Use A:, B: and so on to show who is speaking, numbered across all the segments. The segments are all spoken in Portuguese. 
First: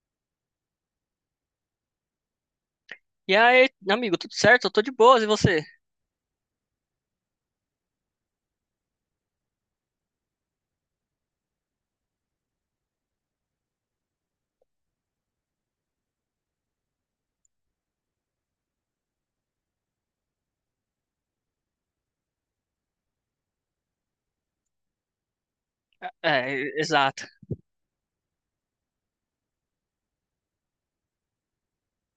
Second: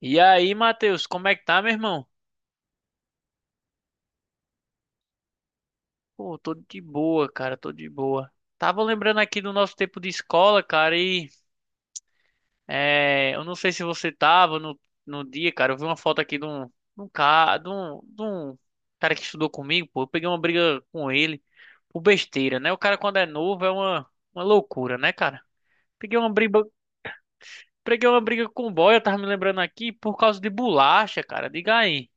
A: E aí, Matheus, como é que tá, meu irmão?
B: E aí, amigo, tudo certo? Eu tô de boas, e você?
A: Pô, tô de boa, cara, tô de boa. Tava lembrando aqui do nosso tempo de escola, cara, e eu não sei se você tava no dia, cara. Eu vi uma foto aqui de um cara, de um cara que estudou comigo, pô. Eu peguei uma briga com ele por besteira, né? O cara, quando é novo, é uma loucura, né, cara? Peguei uma
B: É,
A: briga,
B: exato.
A: peguei uma briga com o boy, eu tava me lembrando aqui, por causa de bolacha, cara. Diga aí.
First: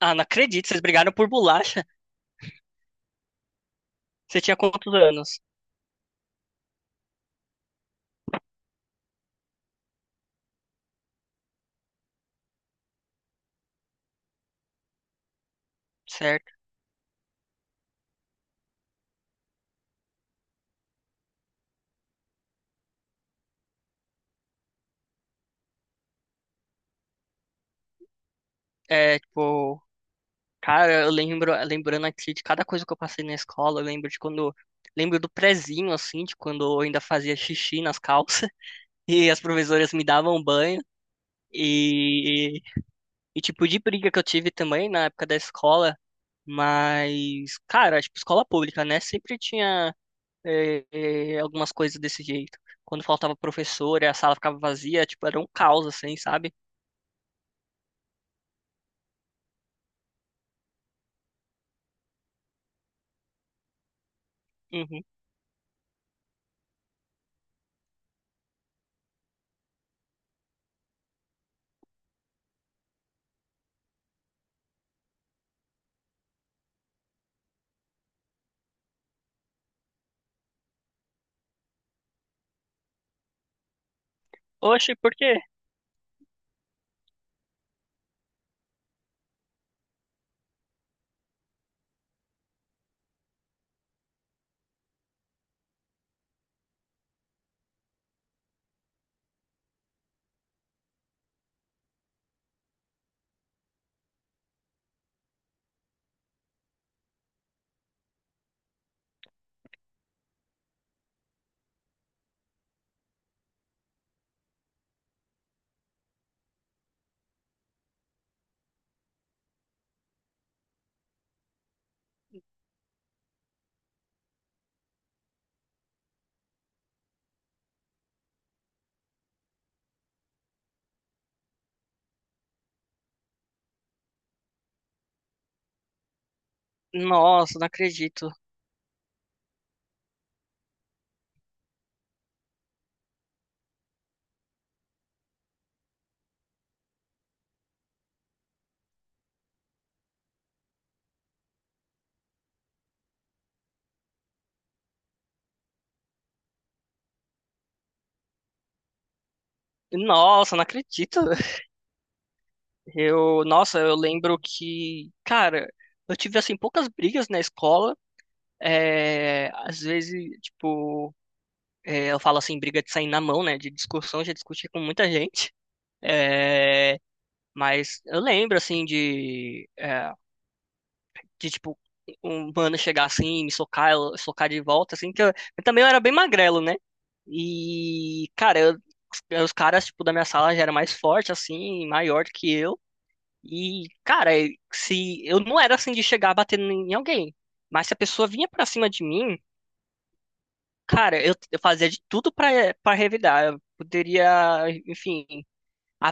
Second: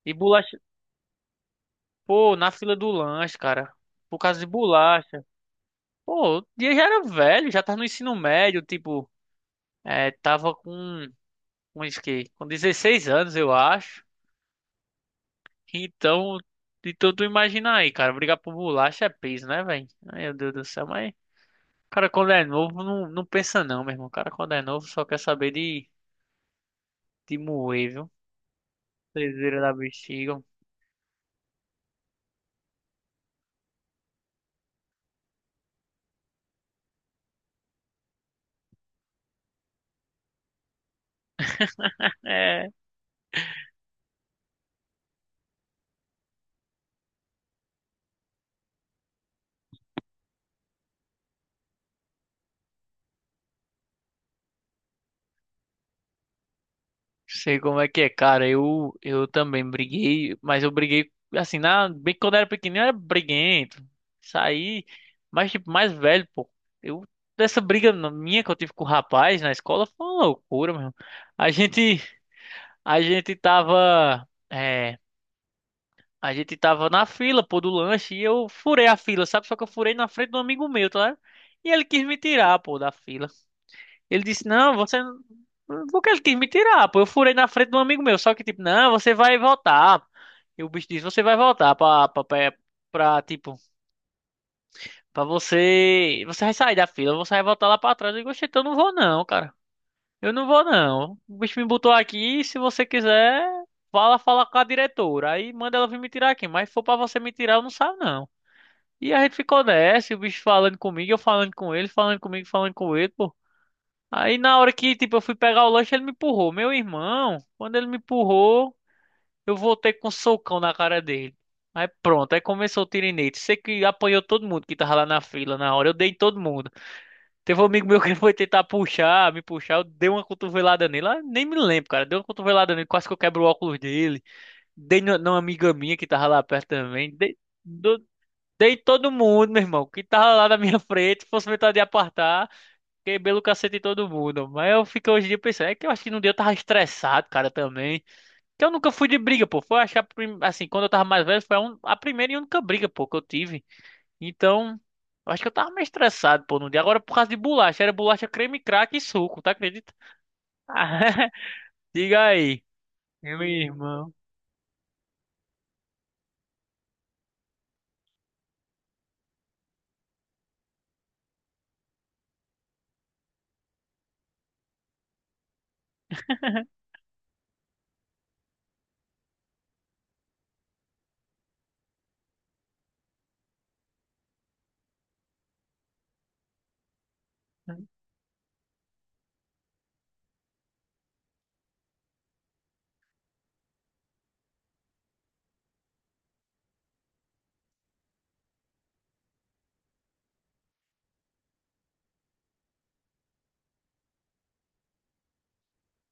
B: Ah,
A: E
B: não
A: bolacha,
B: acredito, vocês brigaram por bolacha.
A: pô, na fila do lanche, cara. Por causa
B: Você
A: de
B: tinha quantos
A: bolacha.
B: anos?
A: Pô, o dia já era velho, já tava no ensino médio, tipo, tava com isso que, com 16 anos, eu acho. Então,
B: Certo.
A: de tudo imaginar aí, cara, brigar por bolacha é peso, né, velho? Ai, Meu Deus do céu, mas o cara quando é novo não pensa não, meu irmão. O cara quando é novo só quer saber de moer, viu?
B: É,
A: Trezeira da
B: tipo,
A: bexiga.
B: cara, lembrando aqui de cada coisa que eu passei na escola, eu lembro de quando, lembro do prezinho, assim, de quando eu ainda fazia xixi nas calças, e as professoras me davam banho, e,
A: É,
B: e tipo, de briga que eu tive também na época da escola, mas, cara, tipo, escola pública, né, sempre tinha é, algumas coisas desse jeito. Quando faltava professor e a sala ficava vazia, tipo, era um caos, assim, sabe?
A: sei como é que é, cara. Eu também briguei, mas eu briguei assim, na, bem quando eu era pequenininho, eu era briguento. Saí,
B: Uhum.
A: mas tipo, mais velho, pô. Eu, dessa briga na- minha que eu tive com o rapaz na escola foi uma loucura, meu. A gente, a gente tava, a gente tava na fila, pô, do lanche e eu furei a fila, sabe? Só que eu furei na frente do amigo meu, tá? Ligado? E ele quis me tirar, pô, da fila. Ele disse, não,
B: Oxe,
A: você...
B: por quê?
A: Porque ele quis me tirar, pô. Eu furei na frente de um amigo meu. Só que, tipo, não, você vai voltar. E o bicho disse, você vai voltar tipo, pra você... Você vai sair da fila, você vai voltar lá pra trás. Eu digo, "Oxe, então eu não vou não, cara. Eu não vou não. O bicho me botou aqui, se você quiser, fala com a diretora. Aí manda ela vir me tirar aqui. Mas se for pra você me tirar, eu não saio não. E a gente ficou nessa, e o bicho falando comigo, eu falando com ele, falando comigo, falando com ele, pô. Aí na hora que, tipo, eu fui pegar o lanche, ele me empurrou. Meu irmão, quando ele me empurrou, eu voltei com um socão na cara dele. Aí pronto, aí começou o tirinete. Sei que apanhou todo mundo que tava lá na fila na hora. Eu dei em todo mundo. Teve um amigo meu que foi tentar me puxar. Eu dei uma cotovelada nele. Ah, nem me lembro, cara. Dei uma cotovelada nele, quase que eu quebro o óculos dele. Dei numa amiga minha que tava lá perto também.
B: Nossa, não
A: Do-
B: acredito.
A: dei em todo mundo, meu irmão, que tava lá na minha frente. Se fosse vontade de apartar. Quebrei o cacete em todo mundo. Mas eu fico hoje em dia pensando, é que eu acho que no dia eu tava estressado, cara, também. Que eu nunca fui de briga, pô. Foi acho que a assim, quando eu tava mais velho, foi a primeira e única briga, pô, que eu tive. Então, eu acho que eu tava meio estressado, pô, no dia. Agora por causa de bolacha, era bolacha creme, craque e suco, tá, acredita?
B: Nossa, não acredito.
A: Ah, diga aí. Meu
B: Nossa, eu
A: irmão.
B: lembro que, cara, eu tive, assim, poucas brigas na escola. É, às vezes, tipo, eu falo assim, briga de sair na mão, né? De discussão, já discuti com muita gente. É, mas eu lembro, assim, de tipo, um mano chegar assim, me socar, eu socar de volta, assim, que eu também era bem magrelo, né? E, cara, os caras, tipo, da minha sala já era mais forte, assim, maior do que eu. E, cara, e se eu não era assim de chegar batendo em alguém, mas se a pessoa vinha pra cima de mim, cara, eu fazia de tudo pra para revidar. Eu poderia, enfim,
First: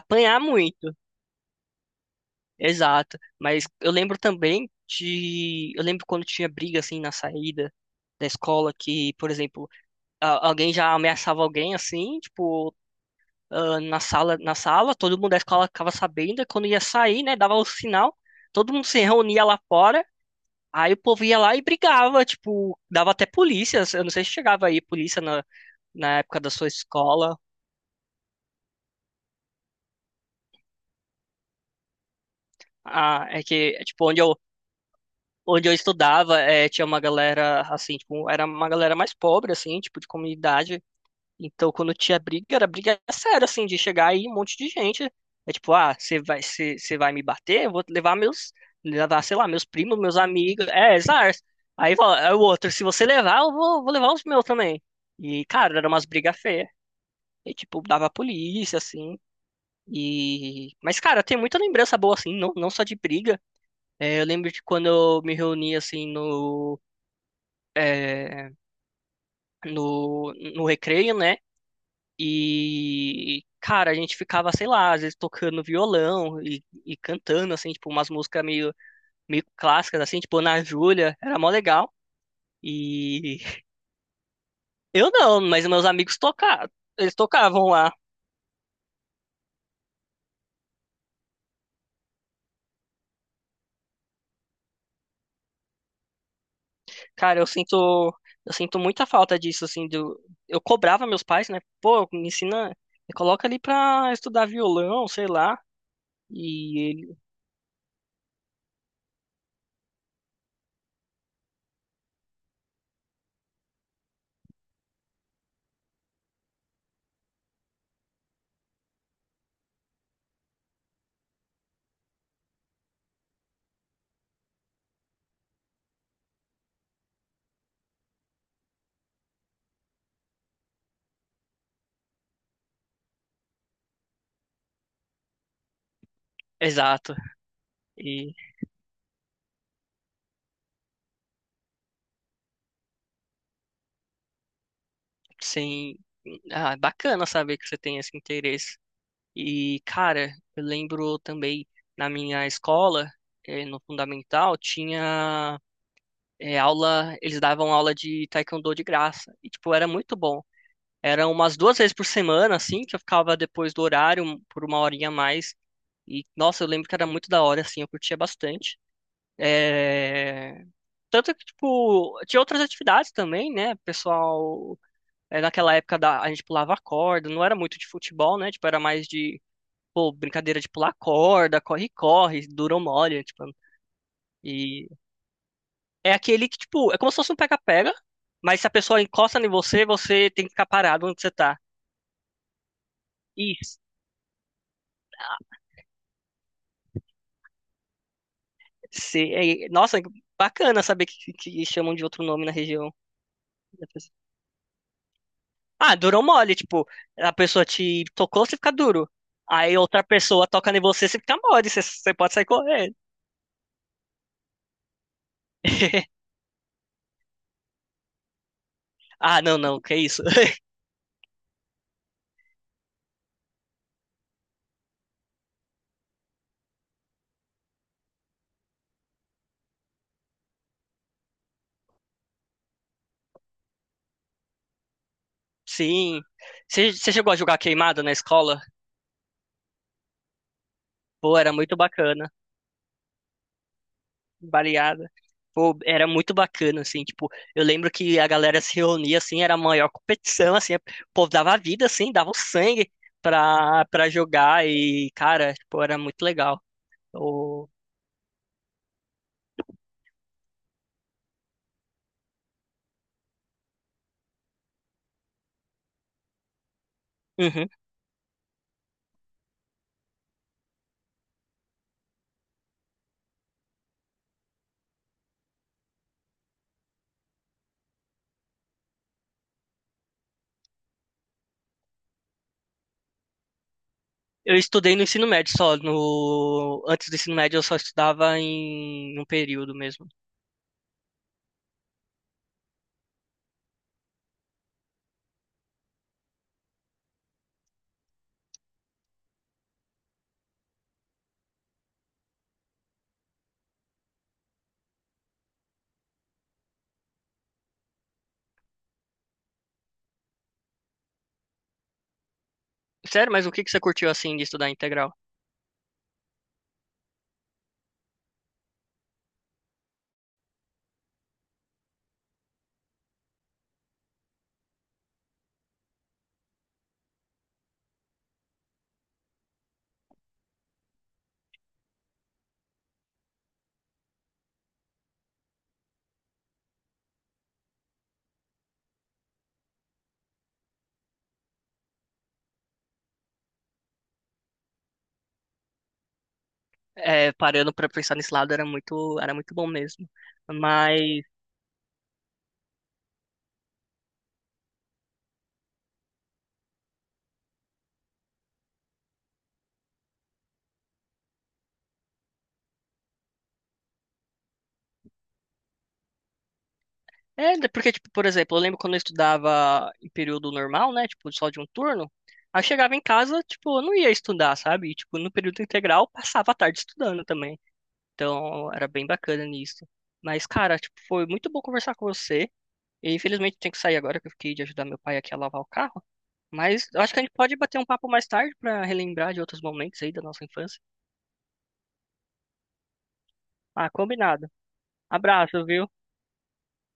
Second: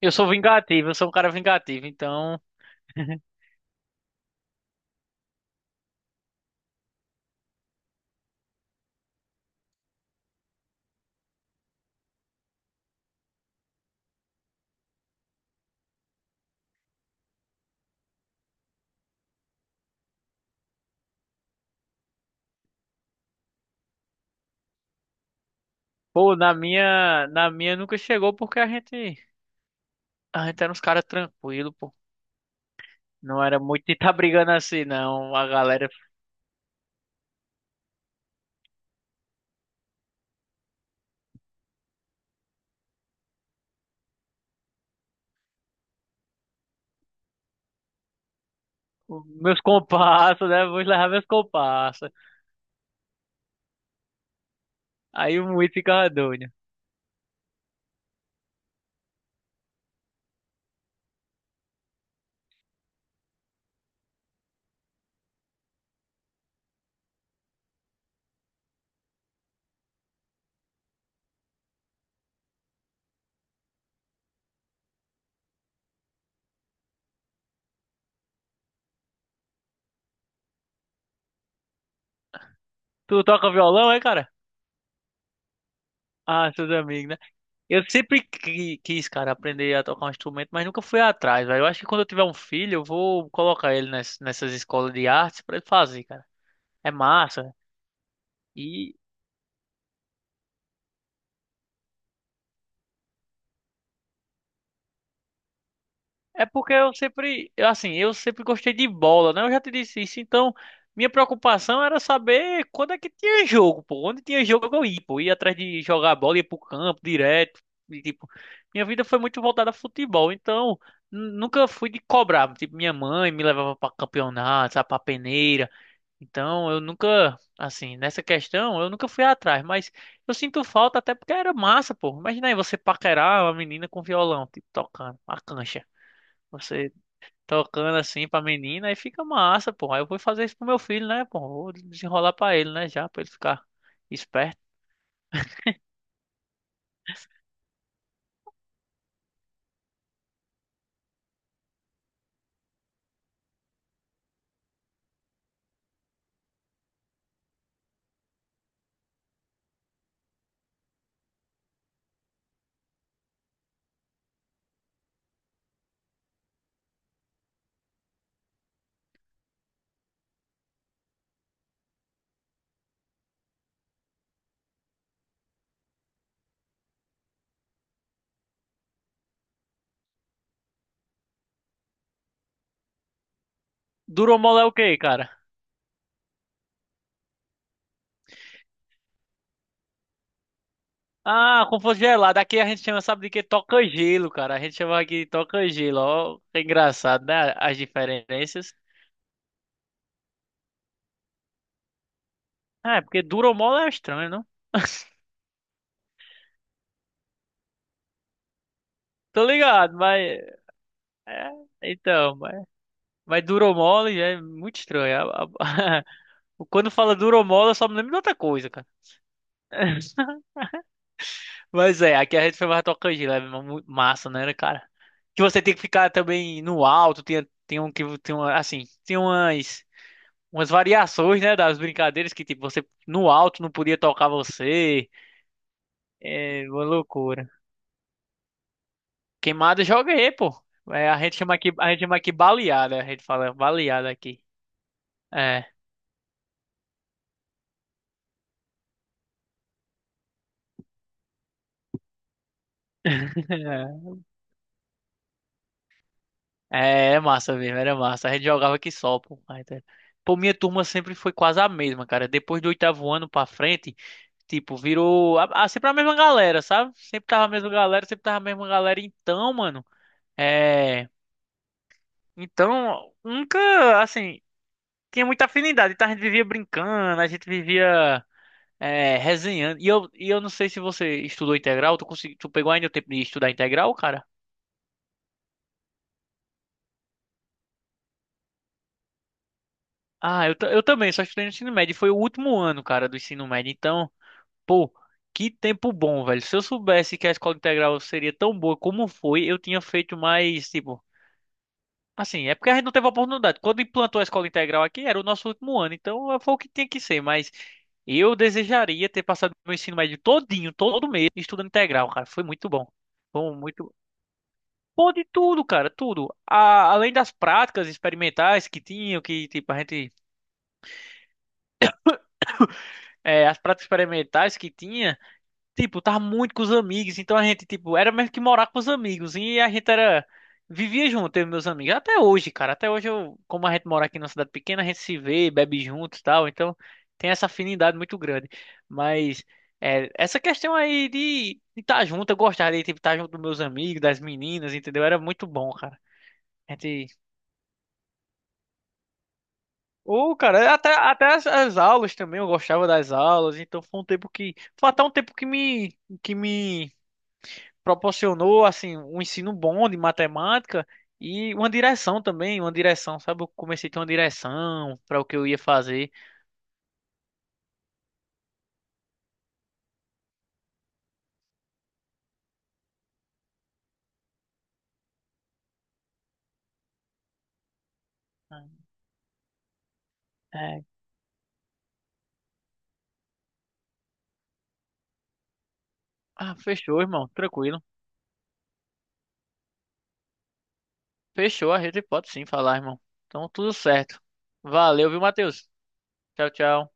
A: Eu sou vingativo, eu
B: muito.
A: sou um cara vingativo, então.
B: Exato. Mas eu lembro também de. Eu lembro quando tinha briga assim na saída da escola que, por exemplo, alguém já ameaçava alguém assim, tipo, ah, na sala, todo mundo da escola ficava sabendo, e quando ia sair, né, dava o sinal, todo mundo se reunia lá fora, aí o povo ia lá e brigava, tipo, dava até polícia. Eu não sei se chegava aí polícia na
A: Pô,
B: época da sua escola.
A: na minha nunca chegou porque a gente era uns caras tranquilos.
B: Ah,
A: Não
B: é
A: era
B: que, é,
A: muito de
B: tipo,
A: tá
B: onde eu
A: brigando assim, não. A
B: onde eu
A: galera
B: estudava, tinha uma galera, assim, tipo, era uma galera mais pobre, assim, tipo, de comunidade. Então, quando tinha briga, era briga séria, assim, de chegar aí um monte de gente. É tipo, ah, você vai me bater? Eu vou levar,
A: ficou,
B: sei lá,
A: meus
B: meus primos, meus
A: compassos, né?
B: amigos.
A: Vou
B: É,
A: levar meus
B: exato. Aí
A: compassos.
B: fala, é o outro, se você levar, eu vou levar os meus também.
A: Aí
B: E,
A: muito
B: cara, eram umas
A: ficava
B: brigas
A: doido.
B: feias. E, tipo, dava a polícia, assim. Mas, cara, tem muita lembrança boa, assim, não, não só de briga. É, eu lembro de quando eu me reuni, assim, é, no recreio, né? E, cara, a gente ficava, sei lá, às vezes tocando violão e cantando, assim, tipo, umas músicas meio clássicas, assim, tipo, Ana Júlia, era mó legal.
A: Tu
B: E
A: toca violão, é, cara?
B: eu não, mas meus amigos
A: Ah,
B: tocavam,
A: seus amigos,
B: eles
A: né?
B: tocavam
A: Eu
B: lá.
A: sempre quis, cara, aprender a tocar um instrumento, mas nunca fui atrás, velho. Eu acho que quando eu tiver um filho, eu vou colocar ele nessas escolas de artes pra ele fazer, cara. É
B: Cara, eu
A: massa.
B: sinto, eu sinto muita falta disso, assim, do, eu cobrava meus pais, né? Pô, me ensina, me coloca ali pra estudar violão, sei lá.
A: É porque
B: E
A: eu
B: ele,
A: sempre, eu, assim, eu sempre gostei de bola, né? Eu já te disse isso. Então, minha preocupação era saber quando é que tinha jogo, pô. Onde tinha jogo eu ia, pô. Ia atrás de jogar a bola, ia pro campo direto. E, tipo, minha vida foi muito voltada a futebol. Então, nunca fui de cobrar. Tipo, minha mãe me levava pra campeonato, sabe, pra peneira. Então, eu nunca, assim, nessa questão, eu nunca fui atrás. Mas eu sinto falta até porque era massa, pô. Imagina aí você paquerar uma menina com violão, tipo, tocando a cancha. Você
B: Exato.
A: tocando assim
B: E
A: pra menina, aí fica massa, pô. Aí eu vou fazer isso pro meu filho, né, pô? Vou desenrolar pra ele, né, já, pra ele ficar esperto.
B: Sim. Ah, é bacana saber que você tem esse interesse. E, cara, eu lembro também na minha escola, no fundamental, tinha aula, eles davam aula de taekwondo de graça. E, tipo, era muito bom. Eram umas duas vezes por semana, assim, que eu ficava depois do horário por uma horinha a mais. E, nossa, eu lembro que era muito da hora, assim, eu curtia bastante. Eh, Tanto que, tipo, tinha outras atividades também, né? O pessoal naquela época a gente pulava corda, não era muito de futebol, né? Tipo, era mais de, pô, brincadeira de pular corda, corre-corre, dura ou molha, tipo.
A: Duromol é o
B: E
A: quê, cara?
B: é aquele que, tipo, é como se fosse um pega-pega, mas se a pessoa encosta em você, você tem que ficar parado onde você tá.
A: Ah, como fosse gelado. Aqui a gente chama, sabe de quê?
B: Isso.
A: Toca gelo, cara. A gente chama aqui de toca gelo. Ó, é engraçado, né? As diferenças.
B: Nossa, bacana saber que, chamam de outro nome na região.
A: Ah, é porque duromol é estranho, não?
B: Ah, dura ou mole, tipo, a pessoa te tocou, você fica duro.
A: Tô
B: Aí
A: ligado,
B: outra
A: mas.
B: pessoa toca em você, você fica
A: É,
B: mole, você pode
A: então,
B: sair
A: mas,
B: correndo.
A: mas duromol é muito estranho. Quando fala duromol, eu só me lembro de outra coisa, cara.
B: Ah, não, não, que isso.
A: Mas é, aqui a gente foi mais tocante, né? Massa, né, cara? Que você tem que ficar também no alto, tem um que tem uma, assim, tem umas variações, né, das brincadeiras que tipo você no alto não podia tocar você.
B: Sim.
A: É uma
B: Você chegou a
A: loucura.
B: jogar queimada na escola?
A: Queimada eu joguei, pô. É,
B: Pô, era muito
A: a gente chama
B: bacana.
A: aqui baleada, a gente fala baleada aqui.
B: Baleada.
A: É.
B: Pô, era muito bacana, assim, tipo, eu lembro que a galera se reunia, assim, era a maior competição, assim, o povo dava a vida, assim, dava o sangue pra jogar e, cara, tipo, era muito legal.
A: É, é massa
B: Eu,
A: mesmo, era massa. A gente jogava aqui só, pô. Mas, é. Pô, minha turma sempre foi quase a mesma, cara. Depois do oitavo ano pra frente, tipo, virou sempre a mesma galera, sabe?
B: Uhum.
A: Sempre tava a mesma galera. Então, mano, é. Então, nunca, assim, tinha muita afinidade. Então a gente vivia brincando, a gente vivia resenhando. E eu não sei se você estudou integral, tu, consegui, tu pegou ainda o tempo de estudar integral, cara?
B: Eu estudei no ensino médio só, no... Antes do ensino médio eu só estudava em um período mesmo.
A: Ah, eu, eu também, só estudei no ensino médio. Foi o último ano, cara, do ensino médio. Então, pô, que tempo bom, velho. Se eu soubesse que a escola integral seria tão boa como foi, eu tinha feito mais, tipo. Assim, é porque a gente não teve oportunidade. Quando implantou a escola integral aqui, era o nosso último ano, então foi o que tinha que ser. Mas eu desejaria ter passado meu ensino médio todinho, todo mês, estudando integral, cara. Foi muito bom.
B: Sério,
A: Foi
B: mas o
A: um
B: que que você
A: muito.
B: curtiu, assim, de estudar integral?
A: Pô, de tudo, cara, tudo. Além das práticas experimentais que tinham, que, tipo, a gente. As práticas experimentais que tinha. Tipo, tava muito com os amigos, então a gente, tipo, era mesmo que morar com os amigos, e a gente era, vivia junto, eu e meus amigos, até hoje, cara, até hoje, eu, como a gente mora aqui numa cidade pequena, a gente se vê, bebe junto e tal, então tem essa afinidade muito grande, mas essa questão aí de estar junto, eu gostava de, tipo, estar junto dos meus amigos, das meninas, entendeu? Era muito bom, cara, a gente...
B: É, parando pra pensar nesse lado era muito bom mesmo.
A: Ô, cara,
B: Mas
A: até as aulas também, eu gostava das aulas, então foi um tempo foi até um tempo que me proporcionou assim um ensino bom de matemática e uma direção também, uma direção, sabe? Eu comecei a ter uma direção para o que eu ia fazer.
B: é né, porque tipo, por exemplo, eu lembro quando eu estudava em período normal, né, tipo só de um turno, aí eu chegava em casa, tipo, eu não ia estudar, sabe? E, tipo, no período integral passava a tarde estudando também. Então, era bem bacana nisso. Mas cara,
A: É.
B: tipo, foi muito bom conversar com você. E infelizmente tenho que sair agora que eu fiquei de ajudar meu pai aqui a lavar o carro,
A: Ah,
B: mas eu
A: fechou,
B: acho que a
A: irmão,
B: gente pode bater
A: tranquilo.
B: um papo mais tarde pra relembrar de outros momentos aí da nossa infância.
A: Fechou, a gente pode sim falar, irmão. Então, tudo
B: Ah,
A: certo.
B: combinado.
A: Valeu, viu,
B: Abraço,
A: Matheus?
B: viu?
A: Tchau, tchau.